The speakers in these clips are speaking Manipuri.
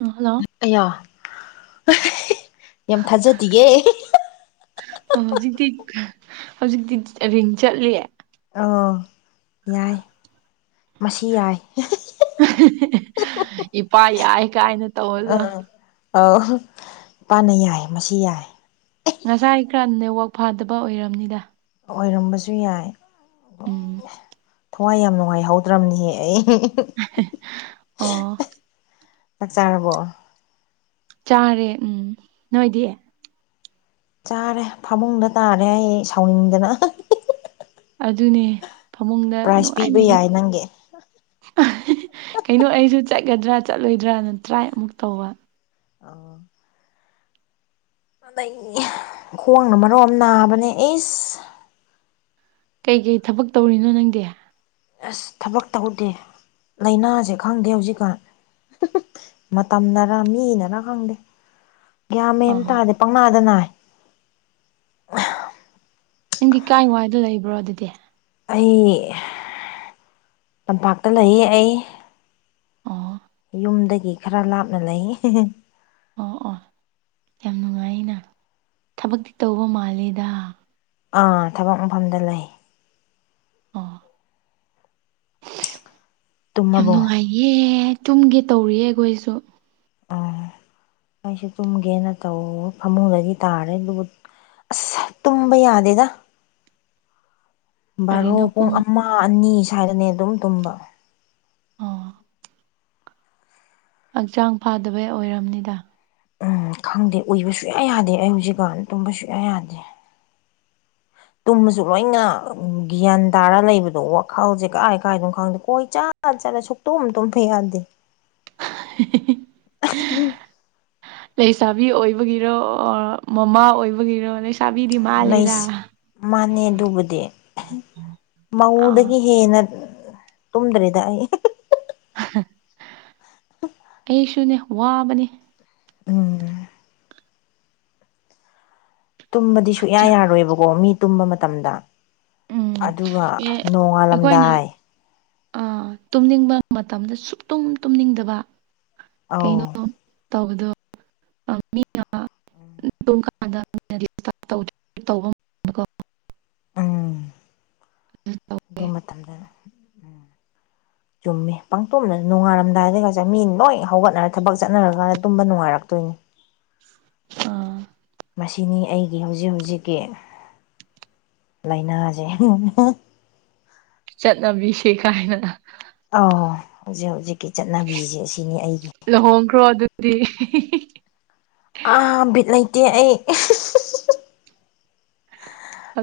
ꯎꯝ ꯍꯜꯂꯣ ꯑꯌꯥ ꯌꯥꯝ ꯊꯥꯖꯗꯤꯌꯦ ꯑꯣ ꯍꯧꯖꯤꯛꯇꯤ ꯍꯧꯖꯤꯛꯇꯤ ꯔꯤꯡ ꯆꯠꯂꯤ ꯑꯣ ꯌꯥꯏ ꯃꯁꯤ ꯌꯥꯏ ꯏꯄꯥ ꯌꯥꯏ ꯀꯥꯏꯅ ꯇꯧꯕꯗꯣ ꯑꯥ ꯑꯧ ꯏꯄꯥꯅ ꯌꯥꯏ ꯃꯁꯤ ꯌꯥꯏ ꯉꯁꯥꯏ ꯈꯔ ꯅꯦꯋꯥꯛ ꯐꯥꯗꯕ ꯑꯣꯏꯔꯝꯅꯤꯗ ꯑꯣꯏꯔꯝꯕꯁꯨ ꯌꯥꯏ ꯎꯝ ꯋꯥ ꯌꯥꯝ ꯅꯨꯡꯉꯥꯏꯍꯧꯗ꯭ꯔꯝꯅꯤꯍꯦ ꯑꯩ ꯑꯣ ꯆꯥꯛ ꯆꯥꯔꯕꯣ ꯆꯥꯔꯦ ꯎꯝ ꯅꯣꯏꯗꯤ ꯆꯥꯔꯦ ꯐꯃꯨꯡꯗ ꯇꯥꯔꯦ ꯑꯩ ꯁꯥꯎꯅꯤꯡꯗꯅ ꯑꯗꯨꯅꯦ ꯐꯃꯨꯡꯗ ꯄ꯭ꯔꯥꯏꯖ ꯄꯤꯕ ꯅꯨꯡꯉꯥꯏꯅ ꯍꯤꯞ ꯌꯥꯏ ꯅꯪꯒꯤ ꯀꯩꯅꯣ ꯑꯩꯖꯨ ꯆꯠꯒꯗ꯭ꯔꯥ ꯆꯠꯂꯣꯏꯗ꯭ꯔꯅ ꯇ꯭ꯔꯥꯏ ꯑꯃꯨꯛ ꯇꯧꯕ ꯑꯣ ꯑꯩ ꯈꯣꯡꯅ ꯃꯔꯣꯝꯃ ꯅꯥꯕꯅꯦ ꯏꯁ ꯀꯩꯀꯩ ꯊꯕꯛ ꯇꯧꯔꯤꯅꯣ ꯅꯪꯗꯤ ꯑꯁ ꯊꯕꯛ ꯇꯧꯗꯦ ꯂꯩꯅꯥꯖꯦ ꯈꯪꯗꯦ ꯍꯧꯖꯤꯛꯀꯥꯟ ꯃꯇꯝꯅꯔ ꯃꯤꯅꯔ ꯈꯪꯗꯦ ꯒ꯭ꯌꯥꯟ ꯃꯦꯟ ꯑꯥ ꯇꯥꯗꯦ ꯄꯪꯅꯥꯗ ꯅꯥꯏ ꯅꯪꯗꯤ ꯀꯥꯏ ꯋꯥꯏꯗ ꯂꯩꯕ꯭ꯔꯣ ꯑꯗꯨꯗꯤ ꯑꯩ ꯇꯝꯄꯥꯛꯇ ꯂꯩꯌꯦ ꯑꯩ ꯑꯣ ꯌꯨꯝꯗꯒꯤ ꯈꯔ ꯂꯥꯞꯅ ꯂꯩꯌꯦ ꯑꯣ ꯑꯣ ꯌꯥꯝ ꯅꯨꯡꯉꯥꯏꯅ ꯊꯕꯛꯇꯤ ꯇꯧꯕ ꯃꯥꯜꯂꯦꯗ ꯑꯥ ꯊꯕꯛ ꯃꯐꯝꯗ ꯂꯩ ꯑꯣ ꯌꯥꯝ ꯇꯨꯝꯃꯕꯣ ꯅꯨꯡꯉꯥꯏ ꯌꯦ ꯇꯨꯝꯒꯦ ꯇꯧꯔꯤꯌꯦ ꯑꯩꯈꯣꯏꯁꯨ ꯑꯥ [inaudible] ꯑꯩꯁꯨ ꯇꯨꯝꯒꯦꯅ ꯇꯧꯋ ꯐꯃꯨꯡꯗꯒꯤ ꯇꯥꯔꯦ ꯗꯨꯒ ꯑꯁ ꯇꯨꯝꯕ ꯌꯥꯗꯦꯗ [inaudible] ꯕꯥꯔꯣ ꯄꯨꯡ ꯑꯃꯥ ꯑꯅꯤ ꯁ꯭ꯋꯥꯏꯗꯅꯦ ꯑꯗꯨꯝ ꯇꯨꯝꯕ ꯑꯣ ꯍꯛꯆꯥꯡ ꯐꯥꯗꯕꯩ ꯑꯣꯏꯔꯝꯅꯤꯗ ꯎꯝ ꯈꯪꯗꯦ ꯎꯏꯕ ꯁꯨꯨꯌꯥ ꯌꯥꯗꯦ ꯑꯩ ꯍꯧꯖꯤꯛꯀꯥꯟ ꯇꯨꯝꯕ ꯁꯨꯡꯌꯥ ꯌꯥꯗꯦ ꯇꯨꯝꯃꯁꯨ ꯂꯣꯏꯅ ꯒ꯭ꯌꯥꯟ ꯇꯥꯔ ꯂꯩꯕꯗꯣ ꯋꯥꯈꯜꯖꯦ ꯀꯥꯏ ꯀꯥꯏꯗꯣ ꯈꯪꯗꯦ ꯀꯣꯏ ꯆꯥꯠ ꯆꯠ ꯆꯠꯂꯦ ꯁꯨꯛꯇꯨꯝ ꯇꯨꯝꯊꯥ ꯌꯥꯗꯦ [unintelligible] ꯂꯩꯁꯥꯕꯤ ꯑꯣꯏꯕꯒꯤꯔꯣ ꯑꯣꯔ ꯃꯃꯥ ꯑꯣꯏꯕꯒꯤꯔꯣ ꯂꯩꯁꯥ ꯂꯩꯁ ꯃꯥꯥꯟꯅꯦ ꯑꯗꯨꯕꯨꯗꯤ ꯑꯥ ꯃꯧꯗꯒꯤ ꯍꯦꯟꯅ ꯇꯨꯝꯗ꯭ꯔꯦꯗ ꯑꯩ ꯑꯩꯁꯨꯅꯤ ꯋꯥꯕꯅꯤ ꯎꯝ ꯇꯨꯝꯕꯗꯤ ꯁꯨꯡꯌꯥ ꯍꯛꯆꯥꯡ ꯌꯥꯔꯣꯏꯕꯀꯣ ꯃꯤ ꯇꯨꯝꯕ ꯃꯇꯝꯗ ꯎꯝ ꯑꯗꯨꯒ ꯑꯦ ꯑꯩꯈꯣꯏꯅ ꯅꯣꯡꯉꯥꯜꯂꯝꯗꯥꯏ ꯑꯥ ꯇꯨꯝꯅꯤꯡꯕ ꯃꯇꯝꯗ ꯁꯨꯛꯇꯨꯝ ꯇꯨꯝꯅꯤꯡꯗꯕ ꯀꯩꯅꯣ ꯑꯧ ꯇꯧꯕꯗꯨ [inaudible] ꯇꯧꯋꯦ ꯗꯨ ꯃꯇꯝꯗ ꯆꯨꯝꯃꯦ ꯄꯪꯇꯨꯝꯗ ꯅꯨꯉꯥꯜꯔꯝꯗꯥꯏꯗꯒꯁꯦ ꯃꯤ ꯂꯣꯏ ꯍꯧꯒꯠꯅꯔ ꯊꯕꯛ ꯆꯠꯅꯔꯀꯥꯟ ꯇꯨꯝꯕ ꯅꯨꯡꯉꯥꯏꯔꯛꯇꯣꯏꯅꯤ ꯑꯥ ꯃꯁꯤꯅꯤ ꯑꯩꯒꯤ ꯍꯧꯖꯤꯛ ꯍꯧꯖꯤꯛꯀꯤ ꯂꯩꯅꯥꯖꯦ ꯆꯠꯅꯕꯤꯁꯦ ꯀꯥꯏꯅ ꯑꯥꯎ ꯍꯧꯖꯤꯛ ꯍꯧꯖꯤꯛꯀꯤ ꯆꯠꯅꯕꯤꯖꯦ ꯑꯁꯤꯅꯤ ꯑꯩꯒꯤ ꯂꯨꯍꯣꯡꯈ꯭ꯔꯣ ꯑꯗꯨꯗꯤ ꯑꯥ ꯕꯤꯠ ꯂꯩꯇꯦ ꯑꯩ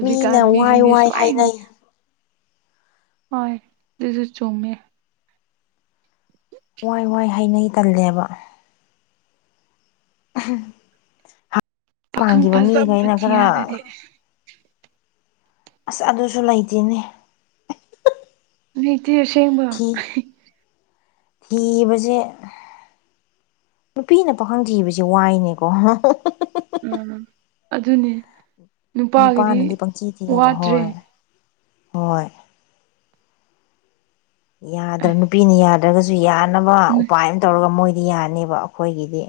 ꯃꯤꯅ ꯋꯥꯏ ꯃꯤꯁꯤꯡꯁꯦ ꯋꯥꯏ ꯁꯨꯃꯥꯏꯅ ꯍꯥꯏꯅꯩ ꯍꯣꯏ ꯗꯨꯁꯨ ꯆꯨꯝꯃꯦ ꯋꯥꯏ ꯋꯥꯏ ꯍꯥꯏꯅꯩ ꯇꯜꯂꯦꯕ ꯄꯥꯈꯪ ꯄꯥꯟꯈꯤꯕ ꯐꯖꯕ ꯃꯤꯈꯩꯅ ꯊꯤꯔꯣ ꯈꯔ ꯑꯗꯨꯗꯤ ꯑꯁ ꯑꯗꯨꯁꯨ ꯂꯩꯇꯦꯅꯦ ꯂꯩꯇꯦ ꯑꯁꯦꯡꯕ ꯏꯕꯁꯦ ꯅꯨꯄꯤꯅ ꯄꯥꯈꯪꯊꯤꯕꯁꯦ ꯋꯥꯏꯅꯦꯀꯣ [unintelligible] ꯎꯝ ꯑꯗꯨꯅꯤ ꯅꯨꯄꯥꯅꯗꯤ ꯄꯪꯊꯤ ꯊꯤꯑꯕ ꯋꯥꯗ꯭ꯔꯦ ꯍꯣꯏ ꯍꯣꯏ ꯑꯦ ꯌꯥꯗ꯭ꯔ ꯅꯨꯄꯤꯅ ꯌꯥꯗ꯭ꯔꯒꯁꯨ ꯌꯥꯅꯕ ꯎꯄꯥꯏ ꯑꯃ ꯇꯧꯔꯒ ꯃꯣꯏꯗꯤ ꯌꯥꯅꯦꯕ ꯑꯩꯈꯣꯏꯒꯤꯗꯤ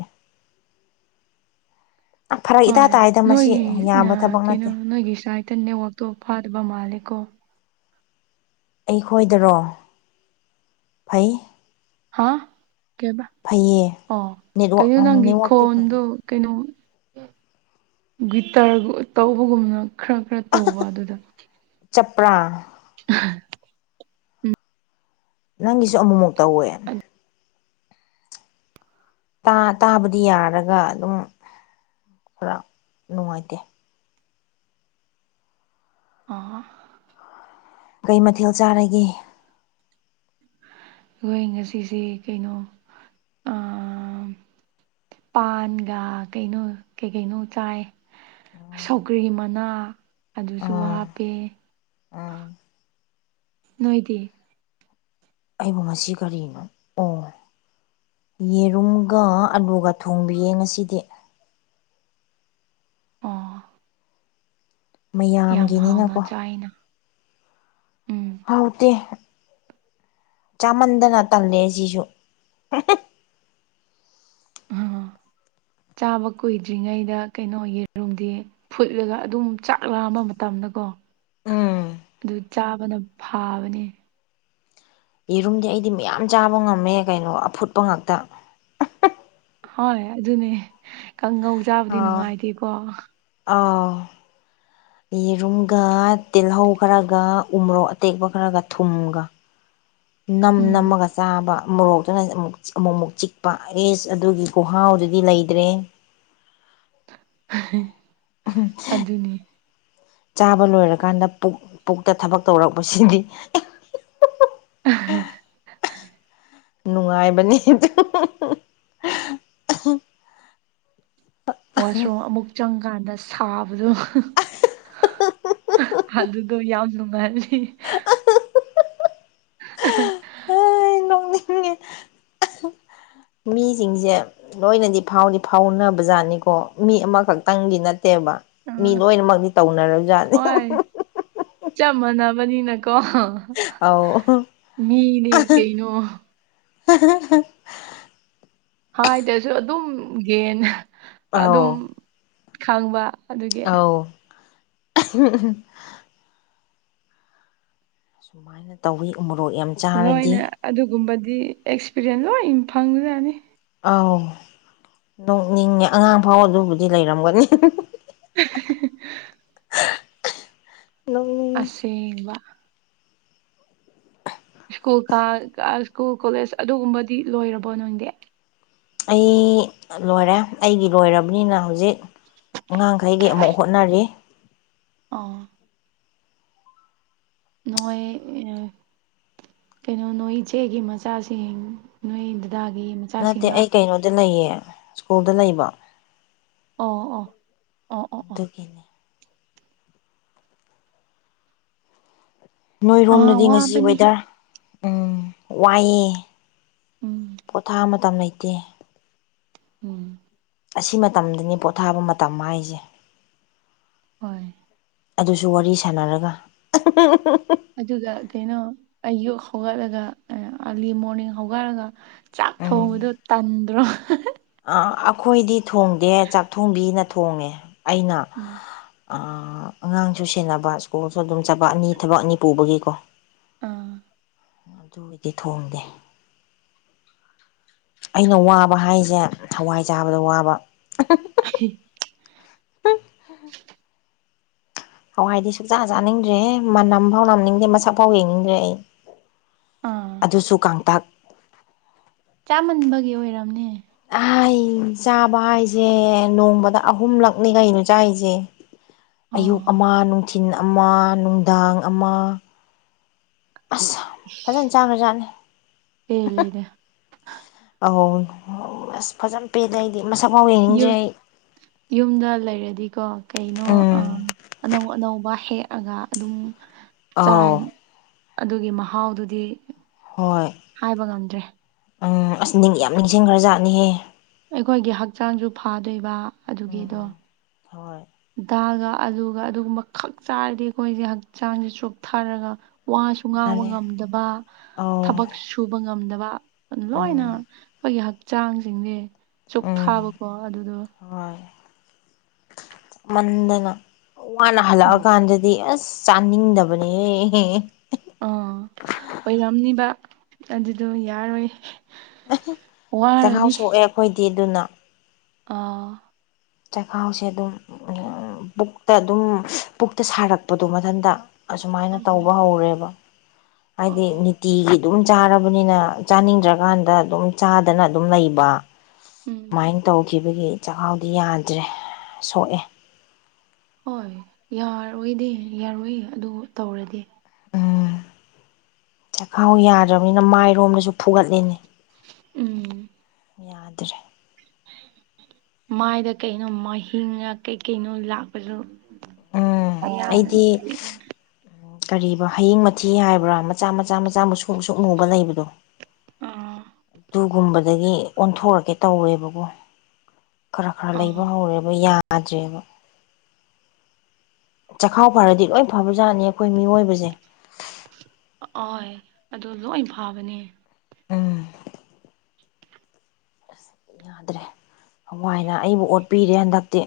ꯐꯔꯛ ꯏꯇꯥ ꯍꯣꯏ ꯇꯥꯏꯗ ꯃꯁꯤ ꯅꯣꯏꯒꯤ ꯌꯥꯕ ꯊꯕꯛ ꯀꯩꯅꯣ ꯅꯠꯇꯦ ꯅꯣꯏꯒꯤ ꯁꯥꯏꯗ ꯅꯦꯠꯋꯥꯛꯇꯣ ꯐꯥꯗꯕ ꯃꯥꯜꯂꯦꯀꯣ ꯑꯩꯈꯣꯏꯗꯔꯣ ꯐꯩ ꯍꯥ ꯀꯦꯕ ꯐꯩꯌꯦ ꯑꯣ ꯅꯦꯠꯋꯥꯛ ꯀꯩꯅꯣ ꯅꯪꯒꯤ ꯅꯦꯠꯋꯥꯛꯇꯤ ꯐꯩ ꯈꯣꯟꯗꯨ ꯀꯩꯅꯣ ꯒꯤꯇꯔ ꯇꯧꯕꯒꯨꯝꯅ ꯈꯔ ꯈꯔ ꯇꯧꯕ ꯑꯗꯨꯗ ꯆꯞꯄ꯭ꯔꯥ ꯑꯍ ꯅꯪꯒꯤꯁꯨ ꯑꯃꯨꯛꯃꯨꯛ ꯇꯧꯋꯦ ꯇꯥ ꯇꯥꯕꯗꯤ ꯌꯥꯔꯒ ꯑꯗꯨꯝ ꯈꯔ ꯅꯨꯡꯉꯥꯏꯇꯦ ꯑꯣ ꯀꯩ ꯃꯊꯦꯜ ꯆꯥꯔꯒꯦ ꯈꯣꯏ ꯉꯁꯤꯁꯤ ꯀꯩꯅꯣ ꯑꯥ ꯄꯥꯟꯒ ꯀꯩꯅꯣ ꯀꯩ ꯀꯩꯅꯣ ꯆꯥꯏ ꯁꯧꯒ꯭ꯔꯤ ꯃꯅꯥ ꯑꯗꯨꯁꯨ ꯑꯥ ꯍꯥꯞꯄꯦ ꯑꯥ ꯅꯣꯏꯗꯤ ꯑꯩꯕꯨ ꯉꯁꯤ ꯀꯔꯤꯅꯣ ꯑꯣ ꯌꯦꯔꯨꯝꯒ ꯑꯂꯨꯒ ꯊꯣꯡꯕꯤꯌꯦ ꯉꯁꯤꯗꯤ ꯑꯣ ꯌꯥꯝ ꯍꯥꯎꯅ ꯃꯌꯥꯝꯒꯤꯅꯤꯅꯀꯣ ꯆꯥꯏꯅ ꯎꯝ ꯍꯥꯎꯇꯦ ꯆꯥꯃꯟꯗꯅ ꯇꯜꯂꯦ ꯑꯁꯤꯁꯨ [unintelligible] ꯑꯥ ꯆꯥꯕ ꯀꯨꯏꯗ꯭ꯔꯤꯉꯩꯗ ꯀꯩꯅꯣ ꯌꯦꯔꯨꯝꯗꯤ ꯐꯨꯠꯂꯒ ꯑꯗꯨꯝ ꯆꯥꯛ ꯂꯥꯝꯕ ꯃꯇꯝꯗꯀꯣ ꯎꯝ ꯑꯗꯨ ꯆꯥꯕꯅ ꯐꯥꯕꯅꯦ ꯌꯦꯔꯨꯝꯗꯤ ꯑꯩꯗꯤ ꯃꯌꯥꯝ ꯆꯥꯕ ꯉꯝꯃꯦ ꯀꯩꯅꯣ ꯑꯐꯨꯠꯄ ꯉꯥꯛꯇ ꯍꯣꯏ ꯑꯗꯨꯅꯦ ꯀꯥꯡꯉꯧ ꯑ ꯆꯥꯕꯗꯤ ꯅꯨꯡꯉꯥꯏꯇꯦꯀꯣ ꯑꯥꯎ ꯌꯦꯔꯨꯝꯒ ꯇꯤꯜꯍꯧ ꯈꯔꯒ ꯎꯃꯣꯔꯣꯛ ꯑꯇꯦꯛꯄ ꯈꯔꯒ ꯊꯨꯝꯒ ꯅꯝ ꯎꯝ ꯅꯝꯃꯒ ꯆꯥꯕ ꯃꯣꯔꯣꯛꯇꯨꯅ ꯑꯃꯨꯛ ꯑꯃꯨꯛ ꯑꯃꯨꯛ ꯆꯤꯛꯄ ꯑꯦꯁ ꯑꯗꯨꯒꯤ ꯈꯨꯍꯥꯎꯗꯨꯗꯤ ꯂꯩꯇ꯭ꯔꯦꯍꯦ [inaudible] [unintelligible] [unintelligible] ꯑꯗꯨꯅꯤ ꯆꯥꯕ ꯂꯣꯏꯔꯀꯥꯟꯗ ꯄꯨꯛ ꯄꯨꯛꯇ ꯊꯕꯛ ꯇꯧꯔꯛꯄꯁꯤꯗꯤ [unintelligible] [unintelligible] ꯅꯨꯡꯉꯥꯏꯕꯅꯦ [unintelligible] ꯋꯥꯁꯔꯨꯝ ꯑꯃꯨꯛ ꯆꯪꯀꯥꯟꯗ ꯁꯥꯕꯗꯣ ꯑꯗꯨꯗꯣ ꯌꯥꯝ ꯅꯨꯡꯉꯥꯏꯕꯅꯦ ꯍꯤ [unintelligible] ꯅꯣꯛꯅꯤꯡꯉꯦ [unintelligible] ꯃꯤꯖꯤꯡꯁꯦ ꯂꯣꯏꯅꯗꯤ ꯐꯥꯎꯗꯤ ꯐꯥꯎꯅꯕ ꯖꯥꯠꯅꯤꯀꯣ ꯃꯤ ꯑꯃꯈꯛꯇꯪꯒꯤ ꯅꯠꯇꯦꯕ ꯃꯤ ꯑꯥ ꯂꯣꯏꯅꯃꯛꯗꯤ ꯇꯧꯅꯔꯕꯖꯥꯠꯅꯤ ꯆꯥꯞ ꯃꯥꯟꯅꯕꯅꯤꯅꯀꯣ ꯑꯧ ꯃꯤꯅꯤ ꯀꯩꯅꯣ [inaudible] ꯍꯥꯏꯗ꯭ꯔꯥꯁꯨ ꯑꯗꯨꯝ ꯍꯦꯟꯅ ꯑꯧ ꯑꯗꯨꯝ ꯈꯪꯕ ꯑꯗꯨꯒꯤ ꯑꯥꯎ ꯁꯨꯃꯥꯏꯅ ꯇꯧꯋꯤ ꯃꯣꯔꯣꯛ ꯌꯥꯝ ꯂꯣꯏꯅ ꯆꯥꯔꯗꯤ ꯑꯗꯨꯒꯨꯝꯕꯗꯤ ꯑꯦꯛꯁꯄꯤꯔꯤꯌꯦꯟꯁ ꯂꯣꯏ ꯐꯪ ꯖꯥꯠꯅꯤ ꯑꯥꯎ ꯅꯣꯛꯅꯤꯡꯉꯦ ꯑꯉꯥꯡ ꯐꯥꯎ ꯑꯗꯨꯕꯨꯗꯤ ꯂꯩꯔꯝꯒꯅꯤ [inaudible] ꯅꯣꯛꯅꯤꯡꯉꯦ ꯑꯁꯦꯡꯕ ꯁ꯭ꯀꯨꯜ ꯀꯥ ꯑꯥ ꯁ꯭ꯀꯨꯜ ꯀꯣꯂꯦꯖ ꯑꯗꯨꯒꯨꯝꯕꯗꯤ ꯂꯣꯏꯔꯕꯣ ꯅꯪꯗꯤ ꯑꯩ ꯂꯣꯏꯔꯦ ꯑꯩꯒꯤ ꯂꯣꯏꯔꯕꯅꯤꯅ ꯍꯧꯖꯤꯛ ꯑꯉꯥꯡꯈꯩꯒꯤ ꯑꯃꯨꯛ ꯍꯣꯠꯅꯔꯤ ꯑꯥ ꯅꯣꯏ ꯑꯦ ꯀꯩꯅꯣ ꯅꯣꯏ ꯏꯆꯦꯒꯤ ꯃꯆꯥꯁꯤꯡ ꯅꯣꯏ ꯗꯗꯥꯒꯤ ꯅꯠꯇꯦ ꯃꯆꯥꯁꯤꯡꯔꯥ ꯑꯩ ꯀꯩꯅꯣꯗ ꯂꯩꯌꯦ ꯁ꯭ꯀꯨꯜꯗ ꯂꯩꯕ ꯑꯣ ꯑꯣ ꯑꯣ ꯑꯣ ꯑꯣ ꯑꯗꯨꯒꯤꯅꯦ ꯑꯥ ꯅꯣꯏꯔꯣꯝꯗꯗꯤ ꯉꯁꯤ ꯋꯥꯕꯅꯤ ꯋꯦꯗꯔ ꯎꯝ ꯋꯥꯏꯌꯦ ꯎꯝ ꯄꯣꯊꯥ ꯃꯇꯝ ꯂꯩꯇꯦ ꯎꯝ꯫ ꯑꯁꯤ ꯃꯇꯝꯗꯅꯤ ꯄꯣꯊꯥꯕ ꯃꯇꯝ ꯍꯥꯏꯁꯦ ꯍꯣꯏ ꯑꯗꯨꯁꯨ ꯋꯥꯔꯤ ꯁꯥꯟꯅꯔꯒ ꯑꯗꯨꯒ ꯀꯩꯅꯣ ꯑꯌꯨꯛ ꯍꯧꯒꯠꯂꯒ ꯑꯥꯔꯂꯤ ꯃꯣꯔꯅꯤꯡ ꯍꯧꯒꯠꯂꯒ ꯆꯥꯛ ꯊꯣꯡꯕꯗꯣ ꯇꯟꯗ꯭ꯔꯣ ꯑ ꯑꯩꯈꯣꯏꯗꯤ ꯊꯣꯡꯗꯦ ꯆꯥꯛ ꯊꯣꯡꯕꯤꯅ ꯊꯣꯡꯉꯦ ꯑꯩꯅ ꯎꯝ꯫ ꯑ ꯑꯉꯥꯡꯁꯨ ꯁꯦꯟꯅꯕ ꯁ꯭ꯀꯨꯜꯁꯨ ꯑꯗꯨꯝ ꯆꯠꯄ ꯑꯅꯤ ꯊꯕꯛ ꯑꯅꯤ ꯄꯨꯕꯒꯤꯀꯣ ꯑꯥ ꯑꯗꯨ ꯃꯤꯗꯤ ꯊꯣꯡꯗꯦ ꯑꯩꯅ ꯋꯥꯕ ꯍꯥꯏꯁꯦ ꯍꯋꯥꯏ ꯆꯥꯕꯗ ꯋꯥꯕ [inaudible] [inaudible] ꯍꯋꯥꯏꯗꯤ ꯁꯨꯛꯆꯥꯥ ꯆꯥꯅꯤꯡꯗ꯭ꯔꯦꯍꯦ ꯃꯅꯝꯐꯥꯎ ꯅꯝꯅꯤꯡꯗꯦ ꯃꯁꯛ ꯐꯥꯎ ꯌꯦꯡꯅꯤꯡꯗ꯭ꯔꯦ ꯑꯩ ꯑꯥ ꯑꯗꯨꯁꯨ ꯀꯥꯡꯇꯛ ꯆꯥꯃꯟꯕꯒꯤ ꯑꯣꯏꯔꯝꯅꯦ ꯑꯩ ꯆꯥꯕ ꯍꯥꯏꯁꯦ ꯅꯣꯡꯃꯗ ꯑꯍꯨꯝꯂꯛꯅꯤ ꯀꯩꯅꯣ ꯆꯥꯏꯁꯦ ꯑꯌꯨꯛ ꯑꯥ ꯑꯃ ꯅꯨꯡꯊꯤꯜ ꯑꯃ ꯅꯨꯡꯗꯥꯡ ꯑꯃ ꯑꯁ ꯐꯥꯖꯟꯅ ꯆꯥꯈ꯭ꯔꯥ ꯖꯥꯠꯅꯤ ꯄꯦꯜꯂꯦꯗ ꯑꯧ ꯑꯁ ꯐꯥꯖꯟꯅ ꯄꯤꯗ ꯑꯩꯗꯤ ꯃꯁꯛꯐꯥꯎ ꯌꯦꯡꯅꯤꯡꯗꯦ ꯌꯨꯝ ꯑꯩ ꯌꯨꯝꯗ ꯂꯩꯔꯗꯤꯀꯣ ꯀꯩꯅꯣ ꯎꯝ ꯑꯥ ꯑꯅꯧ ꯑꯅꯧꯕ ꯍꯦꯛ ꯑꯒꯥ ꯑꯗꯨꯝ ꯑꯧ ꯆꯥꯏ ꯑꯗꯨꯒꯤ ꯃꯍꯥꯎꯗꯨꯗꯤ ꯍꯣꯏ ꯍꯥꯏꯕ ꯉꯝꯗ꯭ꯔꯦ ꯑꯥ ꯑꯁ ꯅꯤꯡꯗꯤ ꯌꯥꯝ ꯅꯤꯡꯁꯤꯡꯈ꯭ꯔꯥꯖꯥꯠꯅꯤꯍꯦ ꯑꯩꯈꯣꯏꯒꯤ ꯍꯛꯆꯥꯡꯖꯨ ꯐꯥꯗꯣꯏꯕ ꯑꯗꯨꯒꯤꯗꯣ ꯎꯝ ꯍꯣꯏ ꯗꯥꯜꯒ ꯑꯂꯨꯒ ꯑꯗꯨꯒꯨꯝꯕ ꯈꯛ ꯆꯥꯔꯗꯤ ꯑꯩꯈꯣꯏꯖꯦ ꯍꯛꯆꯥꯡꯖꯦ ꯆꯣꯛꯊꯔꯒ ꯋꯥꯁꯨ ꯉꯥꯡꯕ ꯃꯥꯅꯦ ꯉꯝꯗꯕ ꯑꯧ ꯊꯕꯛ ꯁꯨ ꯁꯨꯕ ꯉꯝꯗꯕ ꯂꯣꯏꯅ ꯎꯝ ꯑꯩꯈꯣꯏꯒꯤ ꯍꯛꯆꯥꯡꯖꯤꯡꯖꯦ ꯎꯝ ꯆꯣꯛꯊꯥꯕꯀꯣ ꯑꯗꯨꯗꯣ ꯍꯣꯏ ꯃꯟꯗꯅ ꯋꯥꯅ ꯍꯜꯂꯛꯑꯥꯀꯥꯟꯗꯗꯤ ꯑꯁ ꯆꯥꯅꯤꯡꯗꯕꯅꯦꯍꯦ ꯑꯥ ꯑꯣꯏꯔꯝꯅꯤꯕ ꯑꯗꯨꯗꯣ ꯌꯥꯔꯣꯏ ꯆꯥꯈꯥꯎ ꯋꯥꯔꯅꯤ ꯁꯣꯛꯑꯦ ꯑꯩꯈꯣꯏꯗꯤ ꯑꯗꯨꯅ ꯑꯥ ꯆꯈꯥꯎꯁꯦ ꯑꯗꯨꯝ ꯎꯝ ꯄꯨꯛꯇ ꯑꯗꯨꯝ ꯄꯨꯛꯇ ꯁꯥꯔꯛꯄꯗꯣ ꯃꯊꯟꯇ ꯑꯁꯨꯃꯥꯏꯅ ꯇꯧꯕ ꯎꯝ ꯍꯧꯔꯦꯕ ꯍꯥꯏꯗꯤ ꯑꯣ ꯅꯤ ꯇꯤꯒꯤ ꯑꯗꯨꯝ ꯆꯥꯔꯕꯅꯤꯅ ꯆꯥꯅꯤꯡꯗ꯭ꯔꯀꯥꯟꯗ ꯑꯗꯨꯝ ꯆꯥꯗꯅ ꯑꯗꯨꯝ ꯂꯩꯕ ꯎꯝ ꯑꯃꯥꯏꯅ ꯇꯧꯈꯤꯕꯒꯤ ꯆꯥꯛꯈꯥꯎꯗꯤ ꯌꯥꯗ꯭ꯔꯦ ꯁꯣꯛꯑꯦ ꯍꯣꯏ ꯌꯥꯔꯣꯏꯗꯤ ꯌꯥꯔꯣꯏ ꯑꯗꯨ ꯇꯧꯔꯗꯤ ꯎꯝ ꯆꯥꯛꯈꯥꯎ ꯌꯥꯗ꯭ꯔꯕꯅꯤꯅ ꯃꯥꯏꯔꯣꯝꯗꯁꯨ ꯐꯨꯒꯠꯂꯤꯅꯤ ꯎꯝ ꯌꯥꯗ꯭ꯔꯦ ꯃꯥꯏꯗ ꯀꯩꯅꯣ ꯃꯍꯤꯡꯔꯥ ꯀꯩꯀꯩꯅꯣ ꯂꯥꯛꯄꯗꯣ ꯎꯝ ꯑꯩꯗꯤ [inaudible] ꯀꯔꯤꯕ ꯍꯌꯤꯡ ꯃꯊꯤ ꯍꯥꯏꯕ꯭ꯔꯥ ꯃꯆꯥ ꯃꯆꯥ ꯃꯆꯥ ꯃꯨꯁꯨꯛ ꯃꯨꯁꯨꯛ ꯃꯨꯕ ꯂꯩꯕꯗꯣ ꯑꯥ ꯗꯨꯒꯨꯝꯕꯗꯒꯤ ꯑꯣꯟꯊꯣꯔꯛꯀꯦ ꯇꯧꯋꯦꯕꯀꯣ ꯈꯔ ꯈꯔ ꯑꯥ ꯂꯩꯕ ꯍꯧꯔꯦꯕ ꯌꯥꯗ꯭ꯔꯦꯕ ꯆꯥꯈꯥꯎ ꯐꯔꯗꯤ ꯂꯣꯏ ꯐꯕꯖꯥꯠꯅꯤ ꯑꯩꯈꯣꯏ ꯃꯤꯑꯣꯏꯕꯖꯦ ꯍꯣꯏ ꯑꯗꯨ ꯂꯣꯏ ꯐꯕꯅꯦ ꯎꯝ ꯌꯥꯗ꯭ꯔꯦ ꯍꯋꯥꯏꯅ ꯑꯩꯕꯨ ꯑꯣꯠꯄꯤꯔꯦ ꯍꯟꯗꯛꯇꯤ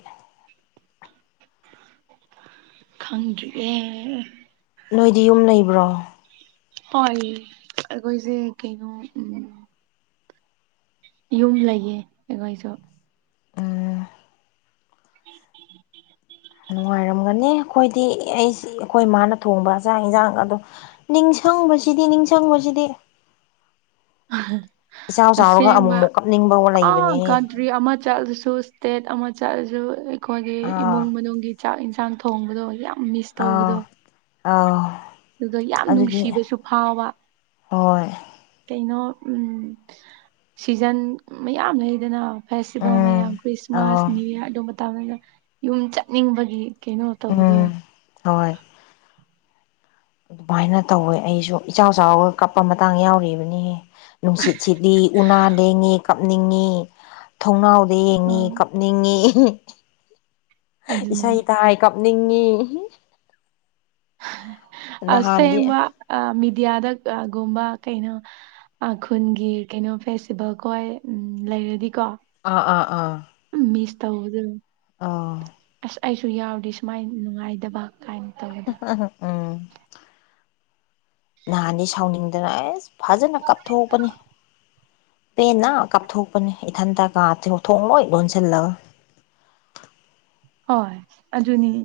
ꯈꯪꯗ꯭ꯔꯤꯌꯦ ꯅꯣꯏꯗꯤ ꯌꯨꯝ ꯂꯩꯕ꯭ꯔꯣ ꯍꯣꯏ ꯑꯩꯈꯣꯏꯖꯦ ꯀꯩꯅꯣ ꯎꯝ ꯌꯨꯝ ꯂꯩꯌꯦ ꯑꯩꯈꯣꯏꯁꯨ ꯎꯝ [inaudible] ꯅꯨꯡꯉꯥꯏꯔꯝꯒꯅꯤ ꯑꯩꯈꯣꯏꯗꯤ ꯑꯩꯁ ꯑꯩꯈꯣꯏ ꯃꯥꯅ ꯊꯣꯡꯕ ꯆꯥꯛ ꯏꯟꯁꯥꯡꯒꯗꯣ ꯅꯤꯡꯁꯪꯕꯁꯤꯗꯤ ꯅꯤꯡꯁꯪꯕꯁꯤꯗꯤ ꯏꯆꯥꯎ ꯆꯥꯎꯔꯒ ꯑꯃꯨꯛꯃꯨꯛ ꯀꯞꯅꯤꯡꯕ ꯂꯩꯕꯅꯤꯍꯦ ꯇ꯭ꯔꯤ ꯑꯃ ꯆꯠꯂꯁꯨ ꯁ꯭ꯇꯦꯠ ꯑꯃ ꯆꯠꯂꯁꯨ ꯑꯩꯈꯣꯏꯒꯤ ꯑꯥ ꯏꯃꯨꯡ ꯃꯅꯨꯡꯒꯤ ꯆꯥꯛ ꯏꯟꯁꯥꯡ ꯊꯣꯡꯕꯗꯣ ꯌꯥꯝ ꯃꯤꯁ ꯑꯥ ꯇꯧꯕꯗꯣ ꯑꯥ ꯑꯗꯨꯗꯣ ꯌꯥꯝ ꯑꯗꯨꯗꯤ ꯅꯨꯡꯁꯤꯕꯁꯨ ꯐꯥꯎꯕ ꯍꯣꯏ ꯀꯩꯅꯣ ꯎꯝ ꯁꯤꯖꯟ ꯃꯌꯥꯝ ꯂꯩꯗꯅ ꯐꯦꯁꯇꯤꯚꯦꯜ ꯎꯝ ꯃꯌꯥꯝ ꯈ꯭ꯔꯤꯁꯃꯥꯁ ꯑꯥ ꯅꯤꯌꯨ ꯏꯌꯔ ꯑꯗꯨ ꯃꯇꯝꯗꯅ ꯌꯨꯝ ꯆꯠꯅꯤꯡꯕꯒꯤ ꯀꯩꯅꯣ ꯇꯧꯕꯗꯣ ꯎꯝ ꯍꯣꯏ ꯑꯗꯨꯃꯥꯏꯅ ꯇꯧꯋꯦ ꯑꯩꯁꯨ ꯏꯆꯥꯎ ꯆꯥꯎꯔꯒ ꯀꯞꯄ ꯃꯇꯥꯡ ꯌꯥꯎꯔꯤꯕꯅꯤꯍꯦ ꯅꯨꯡꯁꯤꯠ ꯁꯤꯠꯂꯤ ꯎꯅꯥ ꯂꯦꯡꯉꯤ ꯀꯞꯅꯤꯡꯉꯤ ꯊꯣꯡꯅꯥꯎ ꯗ ꯑ ꯌꯦꯡꯉꯤ ꯀꯞꯅꯤꯡꯉꯤ ꯑꯗꯨꯅꯦ ꯏꯁꯩ ꯇꯥꯏ ꯀꯞꯅꯤꯡꯉꯤ ꯅꯍꯥꯟꯗꯤ ꯑꯁꯦꯡꯕ ꯑ ꯃꯦꯗꯤꯌꯥꯗ ꯑ ꯒꯨꯝꯕ ꯀꯩꯅꯣ ꯑꯥ ꯈꯨꯟꯒꯤ ꯀꯩꯅꯣ ꯐꯦꯁꯇꯤꯚꯦꯜꯈꯣꯏ ꯎꯝ ꯂꯩꯔꯗꯤꯀꯣ ꯑꯥ ꯑꯥ ꯑꯥ ꯎꯝ ꯃꯤꯁ ꯇꯧꯕꯗ ꯑꯧ ꯑꯁ ꯑꯩꯁꯨ ꯌꯥꯎꯔꯗꯤ ꯁꯨꯃꯥꯏ ꯅꯨꯡꯉꯥꯏꯗꯕ ꯀꯥꯏꯅ ꯇꯧꯕꯗ ꯎꯝ ꯅꯍꯥꯟꯗꯤ ꯁꯥꯎꯅꯤꯡꯗꯅ ꯑꯦꯁ ꯐꯖꯟꯅ ꯀꯞꯊꯣꯛꯄꯅꯤ ꯄꯦꯟꯅ ꯀꯞꯊꯣꯛꯄꯅꯦ ꯏꯊꯟꯇ ꯀꯥꯆꯤꯡ ꯊꯣꯡ ꯂꯣꯏ ꯂꯣꯟꯁꯤꯜꯂꯒ ꯍꯣꯏ ꯑꯗꯨꯅꯤ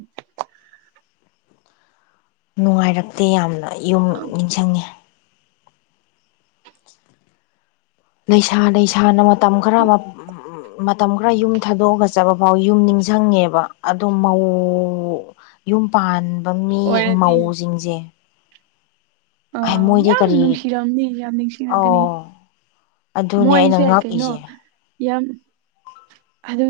ꯅꯨꯡꯉꯥꯏꯔꯛꯇꯦ ꯌꯥꯝꯅ ꯌꯨꯝ ꯑ, ꯅꯤꯡꯁꯪꯉꯦ [inaudible] ꯂꯩꯁꯥ ꯂꯩꯁꯥꯅ ꯃꯇꯝ ꯈꯔꯃ ꯎꯝ ꯎꯝ ꯃꯇꯝ ꯈꯔ ꯌꯨꯝ ꯊꯥꯗꯣꯛꯑꯒ ꯆꯠꯄ ꯐꯥꯎ ꯌꯨꯝ ꯅꯤꯡꯁꯪꯉꯦꯕ ꯑꯗꯣ ꯃꯧ ꯌꯨꯝ ꯄꯥꯟꯕ ꯃꯤ ꯑꯣꯏꯔꯗꯤ ꯃꯧꯁꯤꯡꯖꯦ ꯑꯥ ꯌꯥꯝ ꯀꯔꯤ ꯅꯨꯡꯁꯤꯔꯝꯅꯤ ꯌꯥꯝ ꯅꯤꯡꯁꯤꯡꯉꯛꯀꯅꯤ ꯑꯧ ꯑꯗꯨꯅꯦ ꯑꯩꯅ ꯃꯣꯏꯁꯦ ꯀꯩꯅꯣ ꯉꯛꯏꯁꯦ ꯌꯥꯝ ꯑꯗꯨꯝ